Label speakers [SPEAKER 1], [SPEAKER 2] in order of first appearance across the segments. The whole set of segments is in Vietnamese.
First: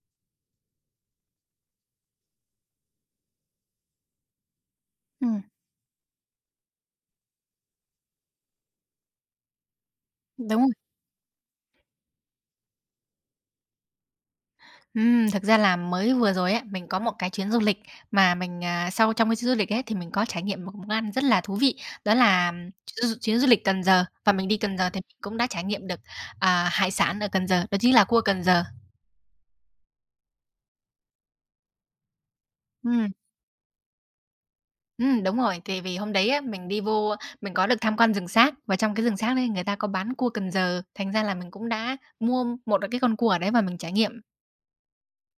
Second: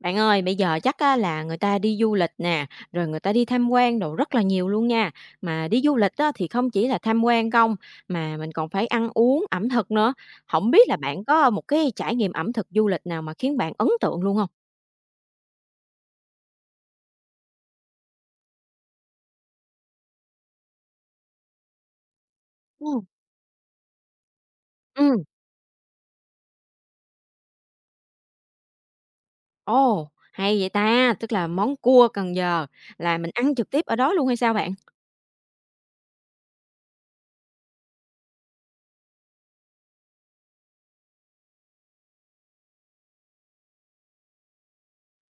[SPEAKER 1] Bạn ơi, bây giờ chắc á là người ta đi du lịch nè, rồi người ta đi tham quan đồ rất là nhiều luôn nha.
[SPEAKER 2] Ừm,
[SPEAKER 1] Mà đi du lịch á thì không chỉ là tham quan không, mà mình còn phải ăn uống, ẩm thực nữa.
[SPEAKER 2] đúng
[SPEAKER 1] Không
[SPEAKER 2] rồi.
[SPEAKER 1] biết là bạn có một cái trải nghiệm ẩm thực du lịch nào mà khiến bạn ấn tượng luôn không?
[SPEAKER 2] Thực ra là mới vừa rồi ấy, mình có một cái chuyến du lịch mà sau trong cái chuyến du lịch ấy thì mình có trải nghiệm một món ăn rất là thú vị, đó là
[SPEAKER 1] Ừ.
[SPEAKER 2] chuyến du lịch Cần Giờ. Và mình đi Cần Giờ thì mình
[SPEAKER 1] Ừm.
[SPEAKER 2] cũng đã trải nghiệm được, hải sản ở Cần Giờ, đó chính là cua Cần Giờ.
[SPEAKER 1] Ồ, hay vậy ta! Tức là món cua Cần Giờ
[SPEAKER 2] Ừm,
[SPEAKER 1] là mình ăn trực tiếp ở đó luôn hay sao bạn?
[SPEAKER 2] đúng rồi, thì vì hôm đấy á, mình đi vô mình có được tham quan rừng Sác và trong cái rừng Sác đấy người ta có bán cua Cần Giờ, thành ra là mình cũng đã mua một cái con cua ở đấy và mình trải nghiệm.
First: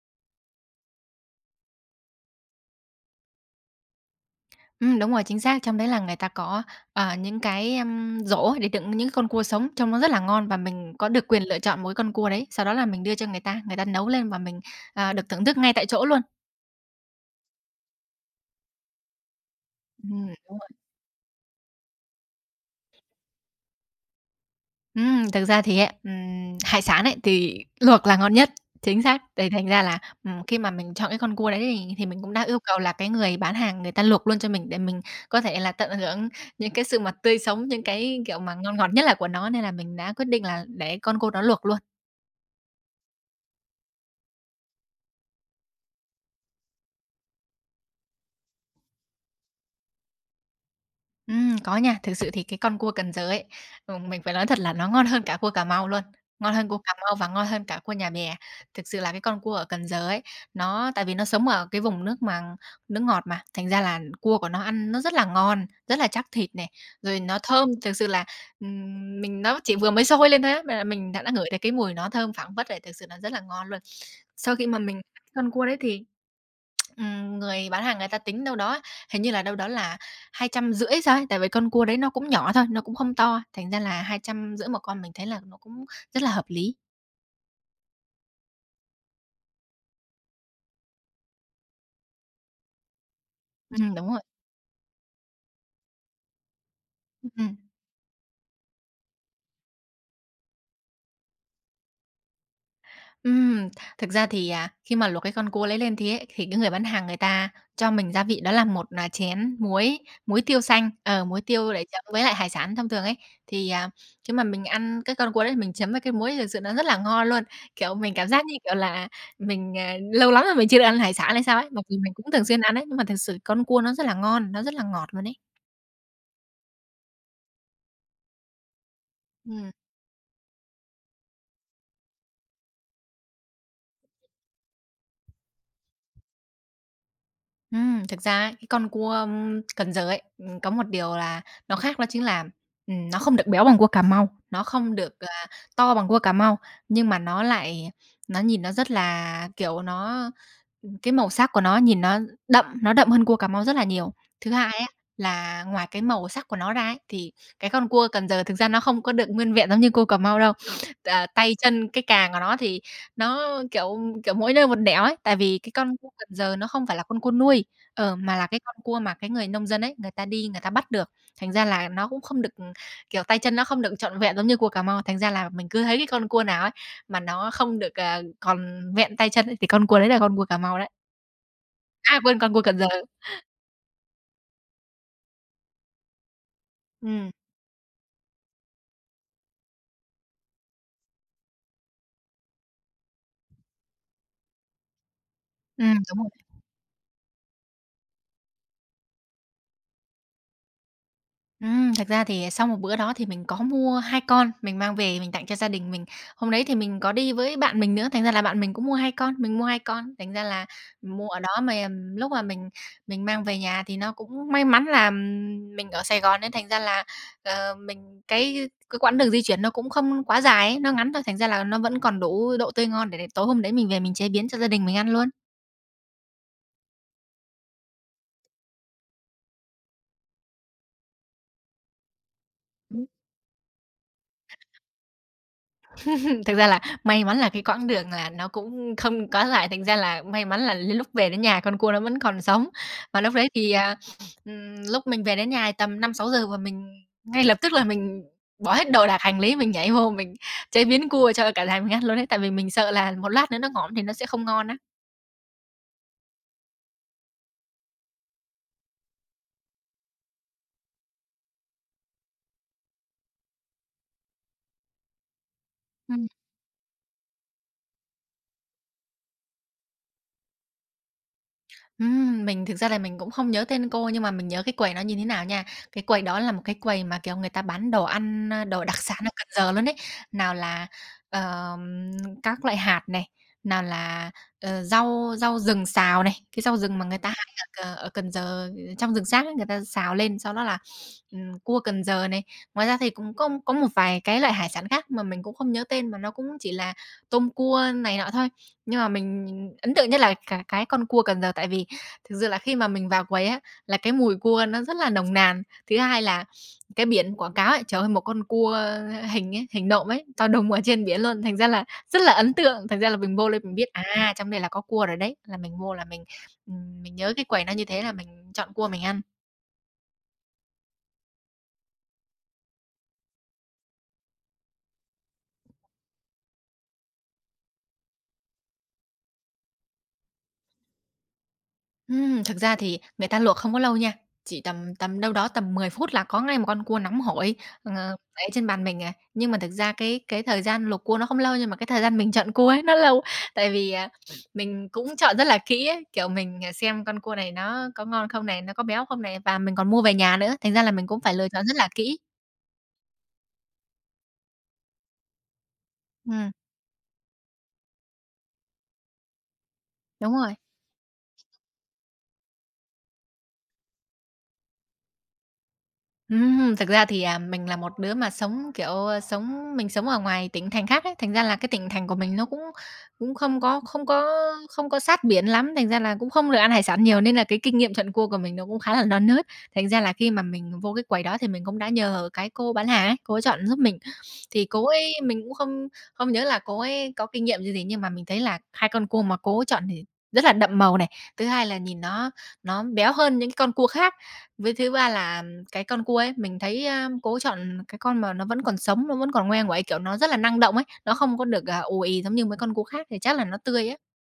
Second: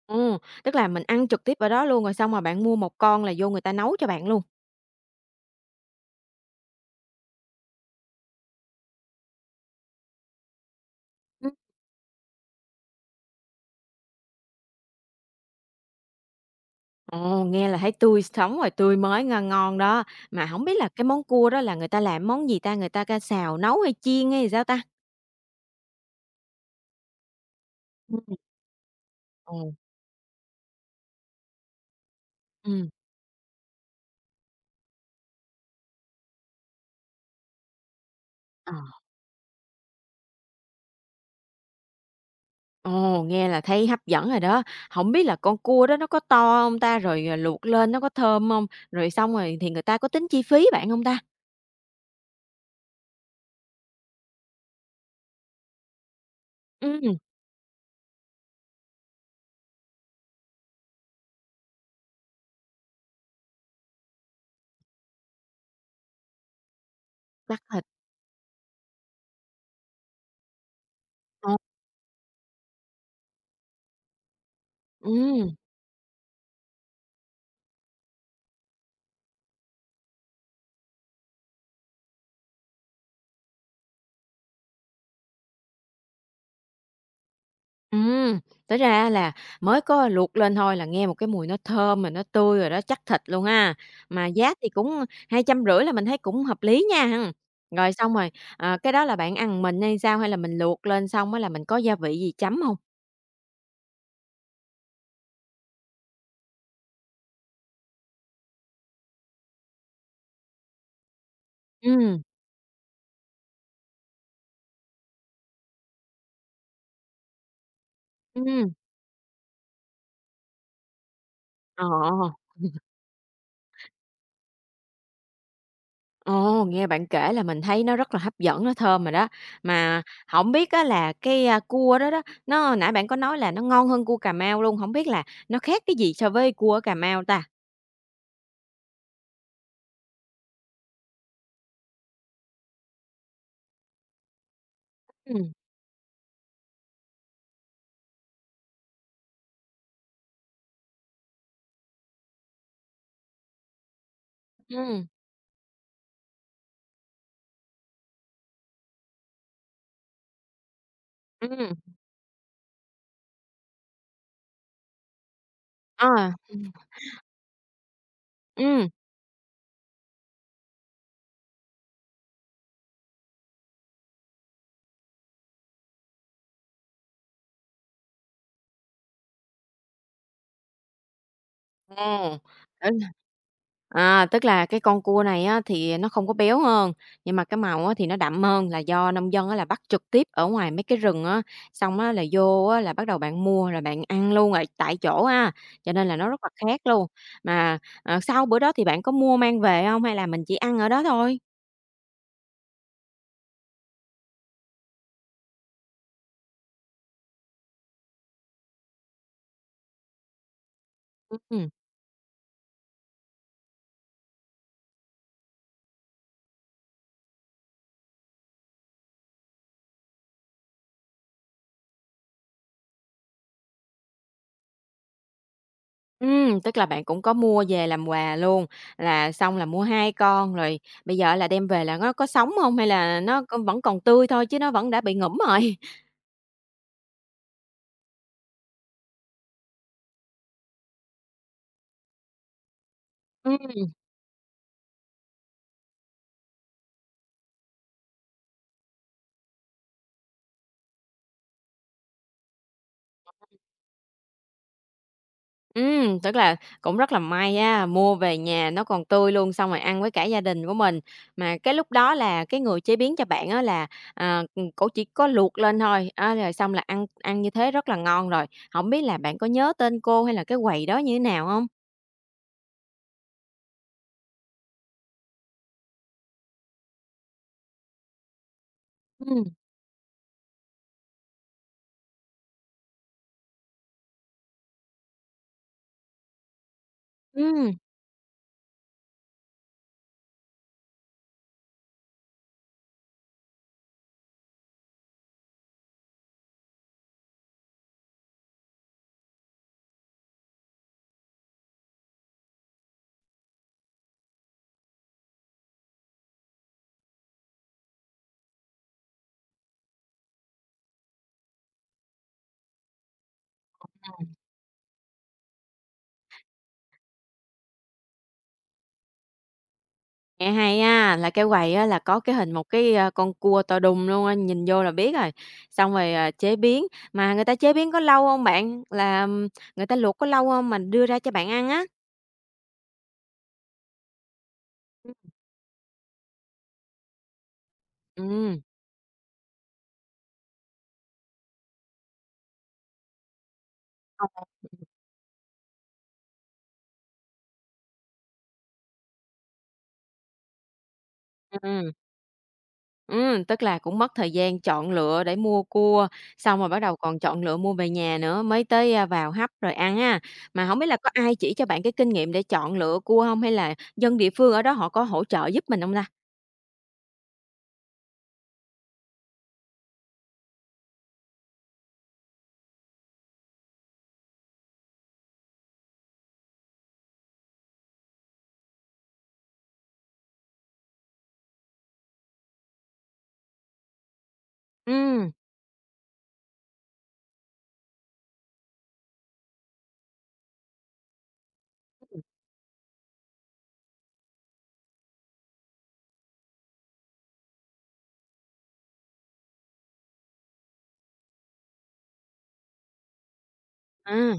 [SPEAKER 1] Ừ, tức là mình ăn trực tiếp ở đó luôn, rồi xong mà bạn mua một con là vô người ta nấu cho bạn luôn?
[SPEAKER 2] Đúng rồi, chính xác. Trong đấy là người ta có, những cái giỗ để đựng những con cua sống, trông nó rất là ngon và mình có được quyền lựa chọn mỗi con cua đấy. Sau đó là mình đưa cho người ta nấu lên và mình được thưởng thức ngay tại chỗ luôn.
[SPEAKER 1] Ồ, nghe là thấy tươi sống rồi tươi mới ngon ngon đó.
[SPEAKER 2] Ừm.
[SPEAKER 1] Mà
[SPEAKER 2] Đúng
[SPEAKER 1] không
[SPEAKER 2] rồi.
[SPEAKER 1] biết là cái món cua đó là người ta làm món gì ta? Người ta ca xào, nấu hay chiên hay sao ta?
[SPEAKER 2] Thực ra thì ấy, hải sản ấy, thì luộc là ngon
[SPEAKER 1] Ừm.
[SPEAKER 2] nhất, chính xác. Thì thành
[SPEAKER 1] Ồ.
[SPEAKER 2] ra là, khi mà mình chọn cái con cua đấy thì mình cũng đã yêu cầu
[SPEAKER 1] Ừm.
[SPEAKER 2] là cái người bán hàng người ta luộc luôn cho mình để mình có thể là tận hưởng những cái sự mà tươi sống, những cái, kiểu, mà
[SPEAKER 1] Ờ.
[SPEAKER 2] ngon ngọt nhất là của nó, nên là mình đã quyết định là để con cua đó luộc luôn.
[SPEAKER 1] Ồ, nghe là thấy hấp dẫn rồi đó. Không biết là con cua đó nó có to không ta? Rồi, luộc lên nó có thơm không? Rồi xong rồi thì người ta có tính chi phí bạn không ta?
[SPEAKER 2] Có nha. Thực sự thì cái con cua Cần Giờ ấy, mình phải nói thật là nó ngon hơn cả cua Cà Mau luôn, ngon hơn cua Cà Mau
[SPEAKER 1] Ừm,
[SPEAKER 2] và ngon hơn cả cua nhà bè. Thực sự là cái con cua ở Cần Giờ ấy, nó tại vì nó sống ở cái vùng nước mà nước ngọt mà, thành ra là cua của nó ăn nó rất là ngon, rất là chắc thịt này, rồi nó
[SPEAKER 1] chắc
[SPEAKER 2] thơm.
[SPEAKER 1] thịt.
[SPEAKER 2] Thực sự là, mình nó chỉ vừa mới sôi lên thôi á, mà mình đã ngửi
[SPEAKER 1] Ờ.
[SPEAKER 2] thấy cái mùi nó thơm phảng phất này thực sự là rất là ngon luôn. Sau khi mà mình ăn con
[SPEAKER 1] Ừm.
[SPEAKER 2] cua đấy thì người bán hàng người ta tính đâu đó, hình như là đâu đó là 250 thì sao ấy, tại vì con cua đấy nó cũng nhỏ thôi, nó cũng không to, thành ra là 250 một con mình thấy là nó cũng rất là hợp lý.
[SPEAKER 1] Ừm, tới ra là mới có luộc lên thôi là nghe một cái mùi nó thơm mà nó tươi rồi đó, chắc thịt luôn ha.
[SPEAKER 2] Đúng rồi.
[SPEAKER 1] Mà giá thì cũng 250 là mình thấy cũng hợp lý nha ha.
[SPEAKER 2] Ừm.
[SPEAKER 1] Rồi xong rồi, cái đó là bạn ăn mình hay sao? Hay là mình luộc lên xong á là mình có gia vị gì chấm không?
[SPEAKER 2] Ừm, Thực ra thì, khi mà luộc cái con cua lấy lên thế ấy, thì cái người bán hàng người ta cho mình gia vị đó là một, là chén muối muối tiêu xanh, muối tiêu để chấm
[SPEAKER 1] Ừ.
[SPEAKER 2] với lại hải sản thông thường ấy. Thì, khi mà mình ăn cái con cua đấy mình chấm với cái muối thực sự nó rất là ngon luôn. Kiểu, mình cảm giác như
[SPEAKER 1] Ừ.
[SPEAKER 2] kiểu là lâu lắm rồi mình chưa được ăn hải sản hay sao ấy, mặc
[SPEAKER 1] Ờ.
[SPEAKER 2] dù mình cũng thường xuyên ăn ấy, nhưng mà thực sự con cua nó rất là ngon, nó rất là ngọt luôn ấy.
[SPEAKER 1] Ồ, nghe bạn kể là mình thấy nó rất là hấp dẫn, nó thơm rồi đó.
[SPEAKER 2] Ừm.
[SPEAKER 1] Mà không biết á là cua đó đó, nó nãy bạn có nói là nó ngon hơn cua Cà Mau luôn, không biết là nó khác cái gì so với cua ở Cà Mau ta?
[SPEAKER 2] Thực ra ấy, cái con cua, Cần Giờ ấy, có một điều là nó khác đó chính là, nó không được béo bằng cua Cà Mau, nó không được,
[SPEAKER 1] Ừ.
[SPEAKER 2] to bằng cua Cà Mau, nhưng mà nó lại nó nhìn nó rất là, kiểu, nó cái màu sắc của nó nhìn nó đậm hơn cua Cà Mau rất là nhiều. Thứ hai á,
[SPEAKER 1] Ừ.
[SPEAKER 2] là ngoài cái màu sắc của nó ra ấy, thì cái con cua Cần Giờ thực ra nó không có được nguyên vẹn giống như cua Cà Mau đâu. Tay
[SPEAKER 1] Ừm.
[SPEAKER 2] chân, cái càng của nó thì nó, kiểu, kiểu, mỗi nơi một nẻo ấy, tại vì cái con cua Cần
[SPEAKER 1] à,
[SPEAKER 2] Giờ nó
[SPEAKER 1] Ừm.
[SPEAKER 2] không phải là con cua nuôi, mà là cái con
[SPEAKER 1] Ừm.
[SPEAKER 2] cua mà cái người nông dân ấy, người ta đi người ta bắt được. Thành ra là nó cũng không được, kiểu, tay chân nó không được trọn vẹn giống như cua Cà Mau, thành ra là mình cứ thấy cái con cua nào ấy mà nó không được, còn vẹn tay chân ấy thì con cua đấy là con cua Cà Mau đấy. À,
[SPEAKER 1] ồ,
[SPEAKER 2] quên, con cua Cần Giờ.
[SPEAKER 1] tức là tức là cái con cua này á thì nó không có béo hơn,
[SPEAKER 2] Ừm,
[SPEAKER 1] nhưng mà cái màu á thì nó đậm hơn là do nông dân á là bắt trực tiếp ở ngoài mấy cái rừng á, xong á là vô á là bắt đầu bạn mua rồi bạn ăn luôn ở tại chỗ ha, cho nên là
[SPEAKER 2] đúng
[SPEAKER 1] nó
[SPEAKER 2] rồi.
[SPEAKER 1] rất là khác luôn. Mà, sau bữa đó thì bạn có mua mang về không hay là mình chỉ ăn ở đó thôi?
[SPEAKER 2] Thật ra thì sau một bữa đó thì mình có mua 2 con, mình mang về mình tặng cho gia đình mình. Hôm đấy thì mình có đi với bạn mình nữa, thành ra là bạn mình cũng mua 2 con, mình mua 2 con, thành ra là mua ở đó
[SPEAKER 1] Ừm.
[SPEAKER 2] mà, lúc mà mình mang về nhà thì nó cũng may mắn là, mình ở Sài Gòn nên thành ra là, mình cái quãng đường di chuyển nó cũng không quá dài ấy, nó ngắn thôi, thành ra là nó vẫn còn đủ độ tươi ngon để tối hôm đấy mình về mình chế biến cho gia đình mình ăn luôn.
[SPEAKER 1] Tức là bạn cũng có mua về làm quà luôn, là xong là mua 2 con rồi bây giờ là đem về là nó có sống hông hay là nó c vẫn còn tươi thôi chứ nó vẫn đã bị ngủm rồi?
[SPEAKER 2] Thực ra là may mắn là cái quãng đường là nó cũng không có dài, thành ra là may mắn là lúc về đến nhà con cua nó vẫn còn sống. Và lúc đấy thì,
[SPEAKER 1] Ừm.
[SPEAKER 2] lúc mình về đến nhà tầm năm sáu giờ và mình ngay lập tức là mình bỏ hết đồ đạc hành lý, mình nhảy vô mình chế biến cua cho cả nhà mình ăn luôn đấy tại vì mình sợ là một lát nữa nó ngõm thì nó sẽ không ngon á.
[SPEAKER 1] Ừm, tức là cũng rất là may á, mua về nhà nó còn tươi luôn, xong rồi ăn với cả gia đình của mình. Mà cái lúc đó là cái người chế biến cho bạn á là, cổ chỉ có luộc lên thôi, á, rồi xong là ăn ăn như thế rất là ngon rồi. Hổng biết là bạn có nhớ tên cô hay là cái quầy đó như thế nào hông?
[SPEAKER 2] Mình thực ra là mình cũng không nhớ tên cô nhưng mà mình nhớ cái quầy đó như thế nào nha. Cái quầy đó là một cái quầy mà, kiểu, người ta bán đồ ăn, đồ đặc sản ở
[SPEAKER 1] Ừm.
[SPEAKER 2] Cần Giờ luôn ấy. Nào là, ờm, các loại hạt này, nào là, rau rau rừng xào này, cái rau rừng mà người ta hái
[SPEAKER 1] Ừm.
[SPEAKER 2] ở Cần Giờ, trong rừng xác ấy, người ta xào lên, sau đó là, cua Cần Giờ này. Ngoài ra thì cũng có một vài cái loại hải sản khác mà mình cũng không nhớ tên, mà nó cũng chỉ là tôm cua này nọ thôi. Nhưng mà mình ấn tượng nhất là cả cái con cua Cần Giờ tại vì thực sự là khi mà mình vào quầy á, là cái mùi cua nó rất là nồng nàn. Thứ hai là cái biển quảng cáo ấy, trời ơi, một con cua hình ấy, hình nộm ấy, to đùng ở trên biển luôn, thành ra là rất là ấn tượng. Thành ra là mình vô lên mình biết, à, trong đây là có cua rồi đấy, là mình vô là mình nhớ cái quầy nó như thế là mình chọn cua mình ăn.
[SPEAKER 1] Nghe hay á, là cái quầy á là có cái hình một con cua to đùng luôn á, nhìn vô là biết rồi, xong rồi, chế biến. Mà người ta chế biến có lâu không bạn? Là, người ta luộc có lâu không mà đưa ra cho bạn ăn á?
[SPEAKER 2] Thực ra thì người ta luộc không có lâu nha, chỉ tầm tầm đâu đó tầm 10 phút là có ngay một con cua nóng hổi, ờ, để
[SPEAKER 1] Ừm.
[SPEAKER 2] trên bàn mình à. Nhưng mà thực ra cái thời gian luộc cua nó không lâu nhưng mà cái thời gian mình chọn cua ấy nó lâu, tại vì, mình cũng chọn rất là kỹ ấy, kiểu, xem con cua này nó có ngon không này, nó có béo không này, và mình còn mua về nhà nữa, thành ra là mình cũng phải lựa chọn rất là
[SPEAKER 1] Ừ.
[SPEAKER 2] kỹ.
[SPEAKER 1] Ừm, tức là cũng mất thời gian chọn lựa để mua cua,
[SPEAKER 2] Ừm,
[SPEAKER 1] xong rồi bắt đầu còn chọn lựa mua về nhà nữa, mới tới, vào hấp rồi ăn ha.
[SPEAKER 2] đúng rồi.
[SPEAKER 1] Mà không biết là có ai chỉ cho bạn cái kinh nghiệm để chọn lựa cua không? Hay là dân địa phương ở đó họ có hỗ trợ giúp mình không ta?
[SPEAKER 2] Thực ra thì, mình là một đứa mà sống, kiểu, mình sống ở ngoài tỉnh thành khác ấy, thành ra là cái tỉnh thành của mình nó cũng cũng không có sát biển lắm, thành ra là cũng không được ăn hải sản nhiều nên là cái kinh nghiệm thuận cua của mình nó cũng khá là non nớt. Thành ra là khi mà mình vô cái quầy đó thì mình cũng đã nhờ cái cô bán hàng ấy, cô ấy chọn giúp mình. Thì cô
[SPEAKER 1] Ừ.
[SPEAKER 2] ấy mình cũng không không nhớ là cô ấy có kinh nghiệm gì gì, nhưng mà mình thấy là hai con cua mà cô ấy chọn thì rất là đậm màu này, thứ hai là nhìn nó béo hơn những cái con cua khác, với thứ ba là cái con cua ấy, mình thấy, cố chọn cái con mà nó vẫn còn sống, nó vẫn còn ngoe nguậy, kiểu, nó rất là năng động ấy, nó không có được, ù ì giống như mấy con cua khác thì chắc là nó tươi á.
[SPEAKER 1] À.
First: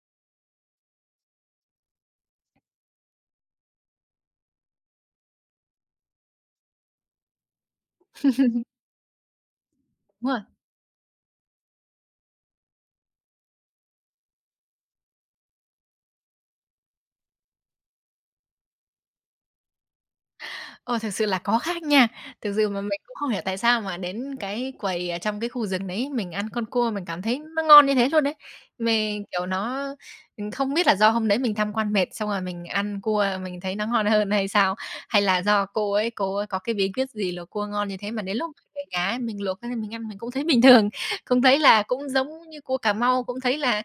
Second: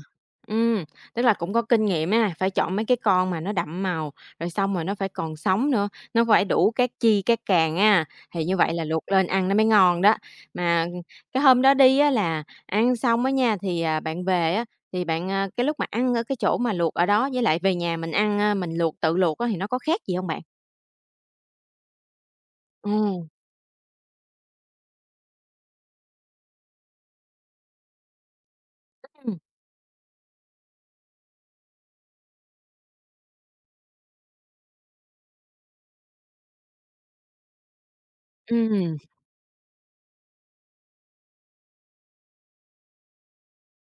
[SPEAKER 1] Ừm, tức là cũng có kinh nghiệm ha, phải chọn mấy cái con mà nó đậm màu, rồi xong rồi nó phải còn sống nữa, nó phải đủ các chi các càng á, thì như vậy là luộc lên ăn nó mới ngon đó.
[SPEAKER 2] Đúng rồi.
[SPEAKER 1] Mà cái hôm đó đi á là ăn xong á nha, thì, bạn về á, thì bạn, cái lúc mà ăn ở cái chỗ mà luộc ở đó với lại về nhà mình ăn, mình luộc tự luộc á thì nó có khác gì không bạn?
[SPEAKER 2] Ờ, Thực sự là có khác nha. Thực sự mà
[SPEAKER 1] Ồ.
[SPEAKER 2] mình cũng không hiểu tại sao mà đến cái quầy, trong cái khu rừng đấy mình ăn con cua mình cảm thấy nó ngon như thế luôn đấy. Mình,
[SPEAKER 1] Ừm.
[SPEAKER 2] kiểu, nó Không biết là do hôm đấy mình tham quan mệt, xong rồi mình ăn cua mình thấy nó ngon hơn hay sao? Hay là do cô ấy có cái bí quyết gì luộc cua ngon như thế mà đến lúc mình về
[SPEAKER 1] Ừm.
[SPEAKER 2] nhà ấy, mình luộc lên mình ăn mình cũng thấy bình thường, cũng thấy là cũng giống như cua Cà Mau, cũng thấy là,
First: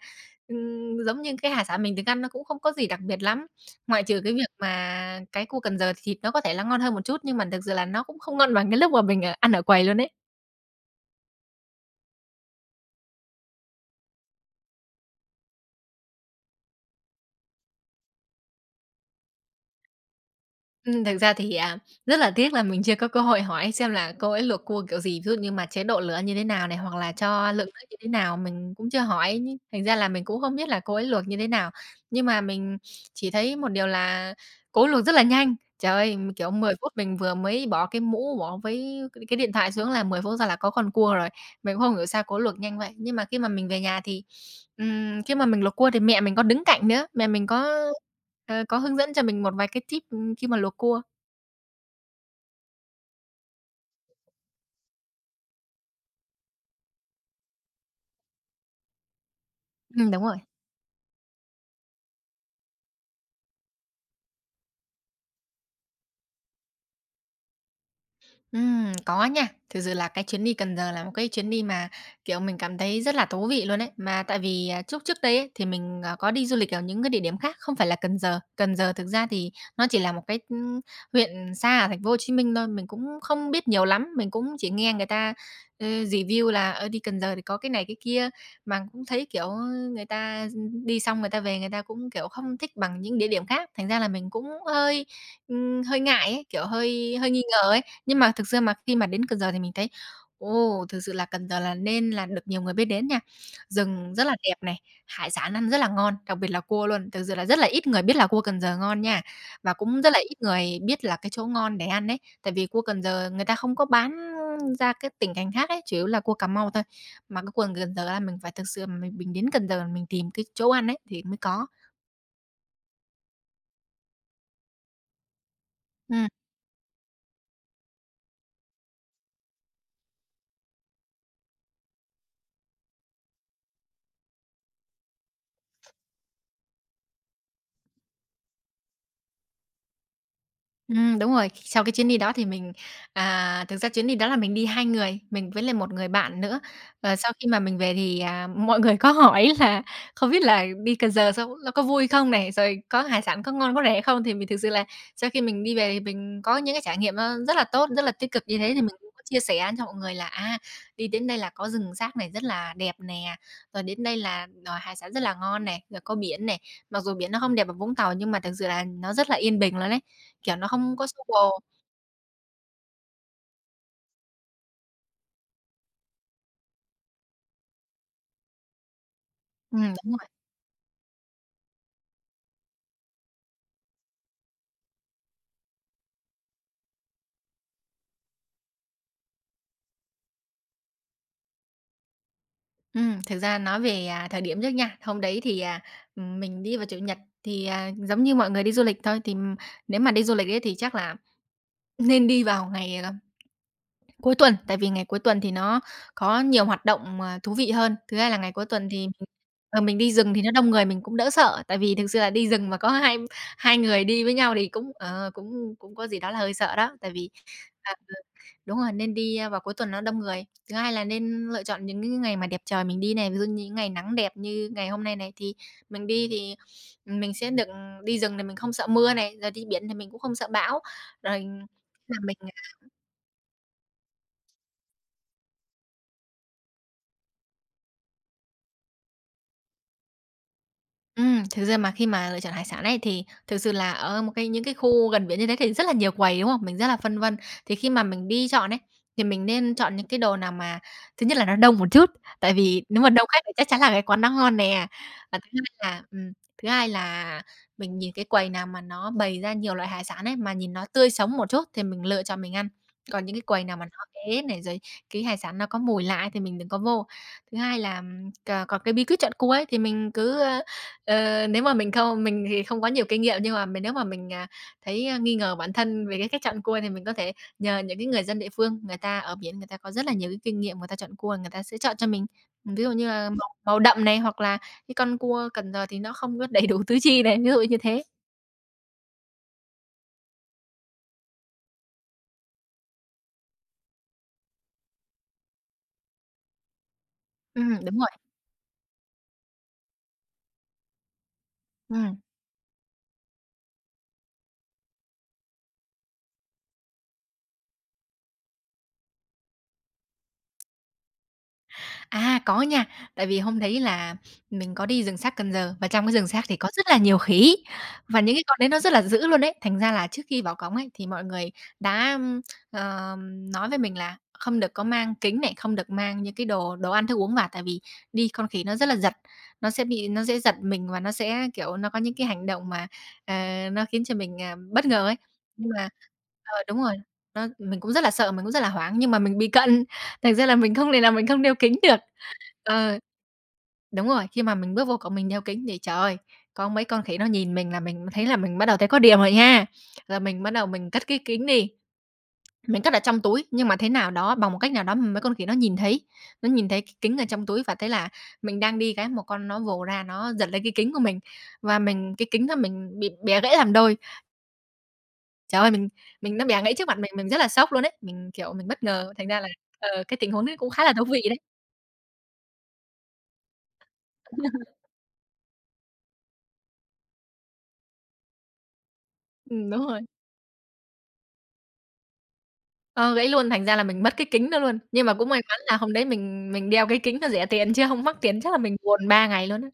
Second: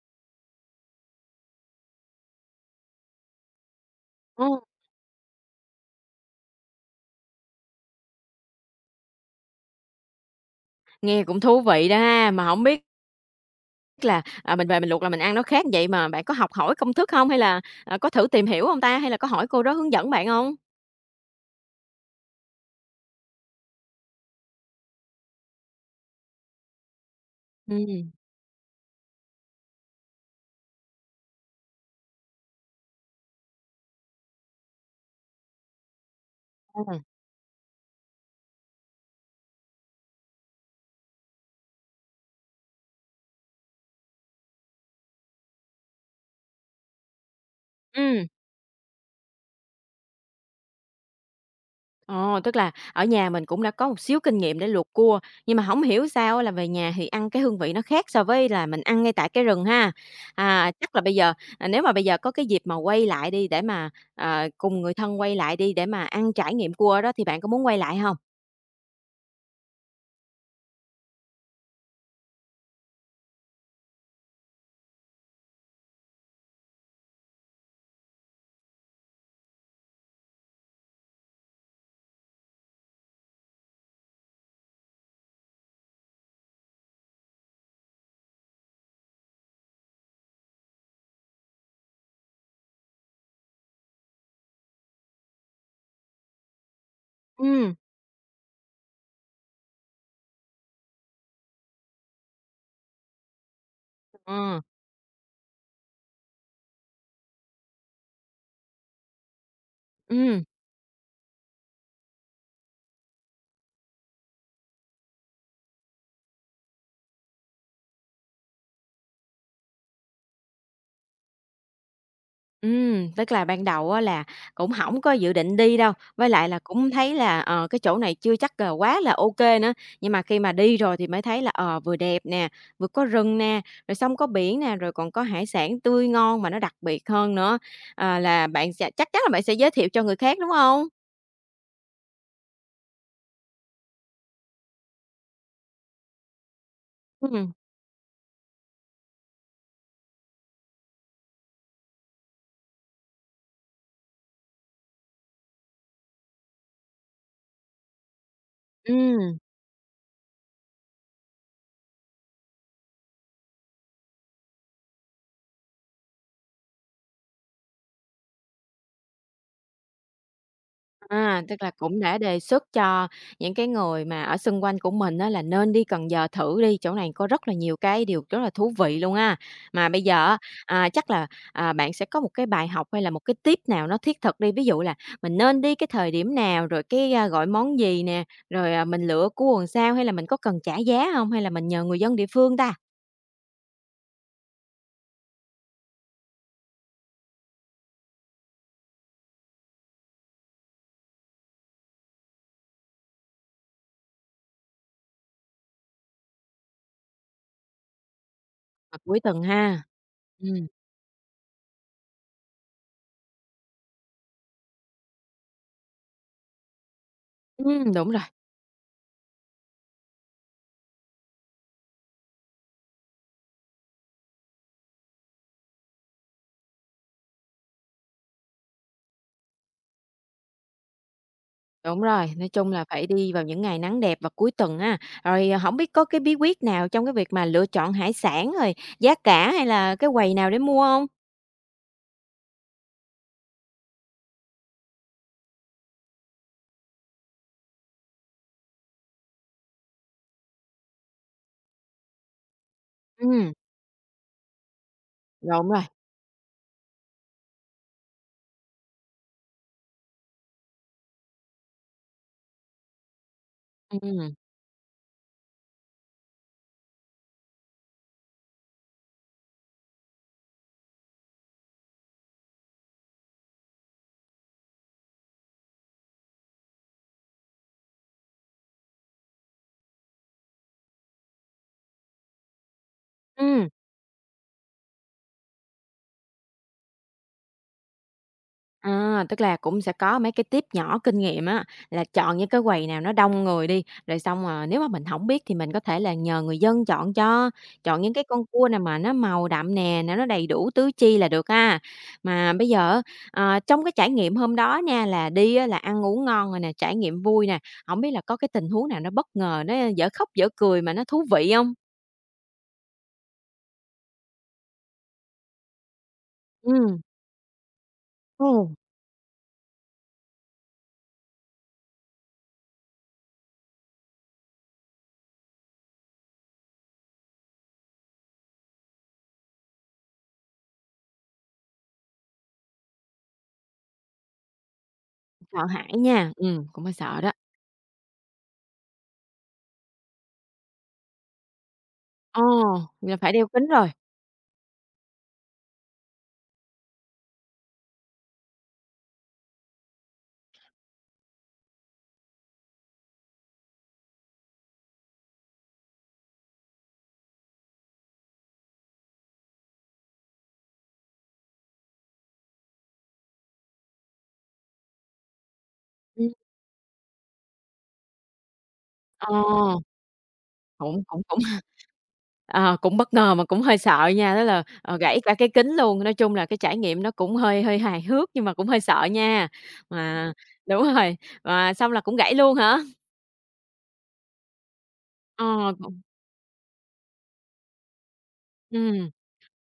[SPEAKER 2] ừm, giống như cái hải sản mình từng ăn nó cũng không có gì đặc biệt lắm. Ngoại trừ cái việc
[SPEAKER 1] Ồ,
[SPEAKER 2] mà cái cua Cần Giờ thì thịt nó có thể là ngon hơn một chút, nhưng mà thực sự là nó cũng không ngon bằng cái lúc mà mình, ăn ở quầy luôn ấy.
[SPEAKER 1] nghe cũng thú vị đó ha, mà không biết là, mình về mình luộc là mình ăn nó khác vậy mà bạn có học hỏi công thức hông? Hay là, có thử tìm hiểu hông ta? Hay là có hỏi cô đó hướng dẫn bạn hông?
[SPEAKER 2] Thực ra thì, rất là tiếc là mình chưa có cơ hội hỏi xem là cô ấy luộc cua kiểu gì, ví dụ như mà chế độ lửa như thế nào này, hoặc là cho lượng
[SPEAKER 1] Ừm.
[SPEAKER 2] nước như thế
[SPEAKER 1] Ừm.
[SPEAKER 2] nào mình cũng chưa hỏi, thành ra là mình cũng không biết là cô ấy luộc như thế nào. Nhưng mà mình chỉ thấy một điều là cô ấy luộc rất là nhanh. Trời ơi, kiểu, 10 phút mình vừa mới bỏ cái mũ, bỏ với cái điện thoại xuống là 10 phút sau là có con cua rồi. Mình cũng không hiểu sao cô ấy luộc nhanh vậy. Nhưng mà khi mà mình về nhà thì, khi mà mình luộc cua thì mẹ mình có đứng cạnh nữa, mẹ mình có
[SPEAKER 1] Ừm.
[SPEAKER 2] Ờ, có hướng dẫn cho mình một vài cái tip, khi mà luộc cua.
[SPEAKER 1] Ồ, tức là ở nhà mình cũng đã có một xíu kinh nghiệm để luộc cua, nhưng mà hổng hiểu sao á là về nhà thì ăn cái hương vị nó khác so với là mình ăn ngay tại cái rừng ha.
[SPEAKER 2] Đúng rồi.
[SPEAKER 1] À, chắc là bây giờ, nếu mà bây giờ có cái dịp mà quay lại đi để mà, cùng người thân quay lại đi để mà ăn trải nghiệm cua đó thì bạn có muốn quay lại hông?
[SPEAKER 2] Có nha. Thực sự là cái chuyến đi Cần Giờ là một cái chuyến đi mà, kiểu, mình cảm thấy rất là thú vị luôn ấy. Mà tại vì, trước trước đây ấy, thì mình, có đi du lịch ở những cái địa điểm khác, không phải là Cần Giờ. Cần Giờ thực ra thì nó chỉ là một cái, huyện xa ở thành phố Hồ Chí Minh thôi, mình cũng không biết nhiều lắm, mình cũng chỉ nghe người ta, review là, ở đi Cần Giờ thì có cái này cái kia, mà cũng thấy, kiểu, người ta đi xong người ta về người ta cũng, kiểu, không thích bằng những địa điểm khác, thành ra là mình cũng hơi, hơi ngại ấy, kiểu, hơi hơi nghi ngờ
[SPEAKER 1] Ừm.
[SPEAKER 2] ấy. Nhưng mà thực sự mà khi mà đến Cần Giờ thì mình thấy, ồ, thực sự là Cần Giờ là nên là được nhiều người biết đến nha. Rừng rất là đẹp
[SPEAKER 1] Ờ.
[SPEAKER 2] này, hải sản ăn rất là ngon, đặc biệt là cua luôn, thực sự là rất là ít người biết là cua Cần Giờ ngon nha. Và cũng rất là ít
[SPEAKER 1] Ừm.
[SPEAKER 2] người biết là cái chỗ ngon để ăn đấy. Tại vì cua Cần Giờ người ta không có bán ra cái tỉnh thành khác ấy, chủ yếu là cua Cà Mau thôi. Mà cái quần Cần Giờ là mình phải thực sự mà mình đến Cần Giờ mình tìm cái chỗ ăn ấy thì mới có.
[SPEAKER 1] Tức là ban đầu á là cũng hổng có dự định đi đâu,
[SPEAKER 2] Ừm,
[SPEAKER 1] với lại là cũng thấy là, cái chỗ này chưa chắc là quá là ô kê nữa, nhưng mà khi mà đi rồi thì mới thấy là, vừa đẹp nè, vừa có rừng nè, rồi xong có biển nè, rồi còn có hải sản tươi ngon mà nó đặc biệt hơn nữa, là bạn sẽ chắc chắn là bạn sẽ giới thiệu cho người khác, đúng hông?
[SPEAKER 2] đúng rồi. Sau cái chuyến đi đó thì mình, thực ra chuyến đi đó là mình đi 2 người, mình với lại một người bạn nữa. Ờ, sau khi
[SPEAKER 1] Ừm.
[SPEAKER 2] mà mình về thì, mọi người có hỏi là không biết là đi Cần Giờ sao nó có vui không này, rồi có hải sản có ngon, có rẻ không? Thì mình thực sự là sau khi mình đi về thì mình có những cái trải nghiệm nó rất là tốt, rất là tích cực như thế thì mình cũng có
[SPEAKER 1] Ừm.
[SPEAKER 2] chia sẻ cho mọi người là, đi đến đây là có rừng rác này rất là đẹp nè, rồi đến đây là, hải sản rất là ngon này, rồi có biển này, mặc dù biển nó không đẹp bằng Vũng Tàu nhưng mà thực sự là nó rất là yên bình luôn đấy kiểu, nó không có xô
[SPEAKER 1] À, tức
[SPEAKER 2] bồ.
[SPEAKER 1] là cũng đã đề xuất cho những cái người mà ở xung quanh của mình á là nên đi Cần Giờ thử đi, chỗ này có rất là nhiều cái điều rất là thú vị luôn á. Mà bây
[SPEAKER 2] Đúng
[SPEAKER 1] giờ
[SPEAKER 2] rồi.
[SPEAKER 1] á, à, chắc là, bạn sẽ có một cái bài học hay là một cái tip nào nó thiết thực đi, ví dụ là mình nên đi cái thời điểm nào, rồi gọi món gì nè, rồi, mình lựa cua làm sao, hay là mình có cần trả giá không hay là mình nhờ người dân địa phương ta?
[SPEAKER 2] Thực ra nói về, thời điểm trước nha, hôm đấy thì, mình đi vào Chủ nhật thì, giống như mọi người đi du lịch thôi, nếu mà đi du lịch ấy thì chắc là nên đi vào ngày, cuối tuần, tại vì ngày cuối tuần thì nó có nhiều hoạt động, thú vị hơn. Thứ hai là ngày cuối tuần thì
[SPEAKER 1] À, cuối
[SPEAKER 2] mình,
[SPEAKER 1] tuần
[SPEAKER 2] ờ,
[SPEAKER 1] ha.
[SPEAKER 2] mình đi rừng thì nó
[SPEAKER 1] Ừm.
[SPEAKER 2] đông người mình cũng đỡ sợ, tại vì thực sự là đi rừng mà có hai hai người đi với nhau thì cũng, ờ, cũng cũng có gì đó là hơi sợ đó. Tại vì à,
[SPEAKER 1] Ừm, đúng
[SPEAKER 2] ừ,
[SPEAKER 1] rồi.
[SPEAKER 2] Đúng rồi, nên đi, vào cuối tuần nó đông người. Thứ hai là nên lựa chọn những cái ngày mà đẹp trời mình đi này, ví dụ như những ngày nắng đẹp như ngày hôm nay này thì mình đi thì, mình sẽ được, đi rừng thì mình không sợ mưa này, rồi đi biển thì mình cũng không sợ bão. Rồi
[SPEAKER 1] Đúng
[SPEAKER 2] là
[SPEAKER 1] rồi,
[SPEAKER 2] mình
[SPEAKER 1] nói chung là phải đi vào những ngày nắng đẹp và cuối tuần ha. Rồi, không biết có cái bí quyết nào trong cái việc mà lựa chọn hải sản rồi giá cả hay là cái quầy nào để mua không?
[SPEAKER 2] Thực ra mà khi mà lựa chọn hải sản ấy, thì thực sự là ở một cái những cái khu gần biển như thế thì rất là nhiều quầy, đúng không? Mình rất là phân vân. Thì khi mà mình đi chọn ấy, thì mình nên chọn những cái đồ nào mà thứ nhất là nó đông một chút, tại vì nếu mà đông khách thì
[SPEAKER 1] Ừm,
[SPEAKER 2] chắc chắn là cái quán nó ngon nè. Và thứ
[SPEAKER 1] đúng
[SPEAKER 2] hai
[SPEAKER 1] rồi.
[SPEAKER 2] là Thứ hai là mình nhìn cái quầy nào mà nó bày ra nhiều loại hải sản ấy, mà nhìn nó tươi sống một chút thì mình lựa chọn mình ăn. Còn những cái quầy nào mà nó
[SPEAKER 1] Ừm.
[SPEAKER 2] ế này, rồi cái hải sản nó có mùi lạ ấy thì mình đừng có vô. Thứ hai là, c còn cái bí quyết chọn cua ấy thì mình cứ, nếu mà mình không mình thì không có nhiều kinh nghiệm, nhưng mà mình nếu mà mình, thấy, nghi ngờ bản thân về cái cách chọn cua thì mình có thể nhờ những cái người dân địa phương, người ta ở biển người ta có rất là nhiều cái kinh nghiệm người ta chọn cua, người ta sẽ chọn cho mình. Ví dụ như là màu
[SPEAKER 1] Ừm.
[SPEAKER 2] màu đậm này, hoặc là cái con cua Cần Giờ thì nó không có đầy đủ tứ chi này, ví dụ như thế.
[SPEAKER 1] À, tức là cũng sẽ có mấy cái tip nhỏ kinh nghiệm á, là chọn những cái quầy nào nó đông người đi, rồi xong, nếu mà mình không biết thì mình có thể là nhờ người dân chọn cho,
[SPEAKER 2] Đúng
[SPEAKER 1] chọn
[SPEAKER 2] rồi,
[SPEAKER 1] những cái con cua nào mà nó màu đậm nè, nó đầy đủ tứ chi là được ha.
[SPEAKER 2] ừm.
[SPEAKER 1] Mà bây giờ á, trong cái trải nghiệm hôm đó nha, là đi á là ăn uống ngon rồi nè, trải nghiệm vui nè, không biết là có cái tình huống nào nó bất ngờ, nó dở khóc dở cười mà nó thú vị không?
[SPEAKER 2] À, có nha. Tại vì hôm đấy là mình có đi rừng xác Cần Giờ và trong cái rừng xác thì có rất là
[SPEAKER 1] Ừm.
[SPEAKER 2] nhiều khỉ, và những cái
[SPEAKER 1] Ồ.
[SPEAKER 2] con đấy nó rất là dữ luôn đấy. Thành ra là trước khi vào cổng ấy, thì mọi người đã, ờ, nói với mình là không được có mang kính này, không được mang những cái đồ đồ ăn thức uống vào, tại vì đi con khỉ nó rất là giật, nó sẽ giật mình và nó sẽ, kiểu, nó có những cái hành động mà, ờ, nó khiến cho mình, bất ngờ ấy.
[SPEAKER 1] Sợ
[SPEAKER 2] Nhưng mà
[SPEAKER 1] hãi nha,
[SPEAKER 2] đúng
[SPEAKER 1] cũng
[SPEAKER 2] rồi,
[SPEAKER 1] hơi sợ đó.
[SPEAKER 2] nó mình cũng rất là sợ, mình cũng rất là hoảng, nhưng mà mình bị cận, thành ra là mình không thể nào mình không đeo kính được.
[SPEAKER 1] Ờ,
[SPEAKER 2] Ờ,
[SPEAKER 1] là phải đeo kính rồi.
[SPEAKER 2] đúng rồi, khi mà mình bước vô cổng mình đeo kính thì, trời ơi, có mấy con khỉ nó nhìn mình là mình thấy là mình bắt đầu thấy có điểm rồi nha. Rồi mình bắt đầu mình cất cái kính đi, mình cất ở trong túi, nhưng mà thế nào đó, bằng một cách nào đó mà mấy con khỉ nó nhìn thấy cái kính ở trong túi và thế là mình đang đi cái một con nó vồ ra nó giật lấy cái kính của mình và mình cái kính đó mình bị bẻ gãy làm đôi. Trời ơi, mình
[SPEAKER 1] Ừm.
[SPEAKER 2] mình nó bẻ gãy trước mặt mình rất là sốc luôn đấy mình, kiểu, mình bất ngờ, thành
[SPEAKER 1] Ờ.
[SPEAKER 2] ra là, cái tình huống đấy cũng khá là thú
[SPEAKER 1] Cũng
[SPEAKER 2] vị
[SPEAKER 1] cũng
[SPEAKER 2] đấy.
[SPEAKER 1] cũng ờ, cũng bất ngờ mà cũng hơi sợ nha, đó là, gãy cả cái kính luôn. Nói chung là cái trải nghiệm nó cũng hơi hơi hài hước nhưng mà cũng hơi sợ nha.
[SPEAKER 2] Đúng rồi.
[SPEAKER 1] Mà đúng rồi, và xong là cũng gãy luôn hả?
[SPEAKER 2] Ờ, gãy luôn, thành ra là mình mất cái kính đó luôn. Nhưng mà cũng may mắn
[SPEAKER 1] Ờ,
[SPEAKER 2] là hôm
[SPEAKER 1] cũng
[SPEAKER 2] đấy mình đeo cái kính nó rẻ tiền chứ không mắc tiền chắc là mình buồn
[SPEAKER 1] ừm.
[SPEAKER 2] 3 ngày luôn á.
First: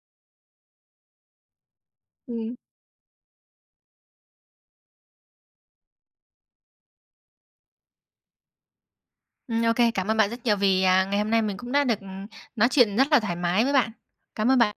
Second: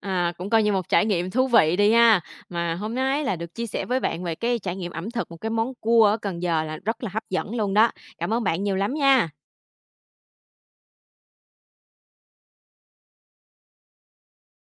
[SPEAKER 1] À, cũng coi như một trải nghiệm thú vị đi ha.
[SPEAKER 2] Ừm.
[SPEAKER 1] Mà hôm nay là được chia sẻ với bạn về cái trải nghiệm ẩm thực một cái món cua ở Cần Giờ là rất là hấp dẫn luôn đó. Cảm ơn bạn nhiều lắm nha.
[SPEAKER 2] Ô kê, cảm ơn bạn rất nhiều vì, ngày hôm nay mình cũng đã được, nói chuyện rất là thoải mái với bạn. Cảm ơn bạn.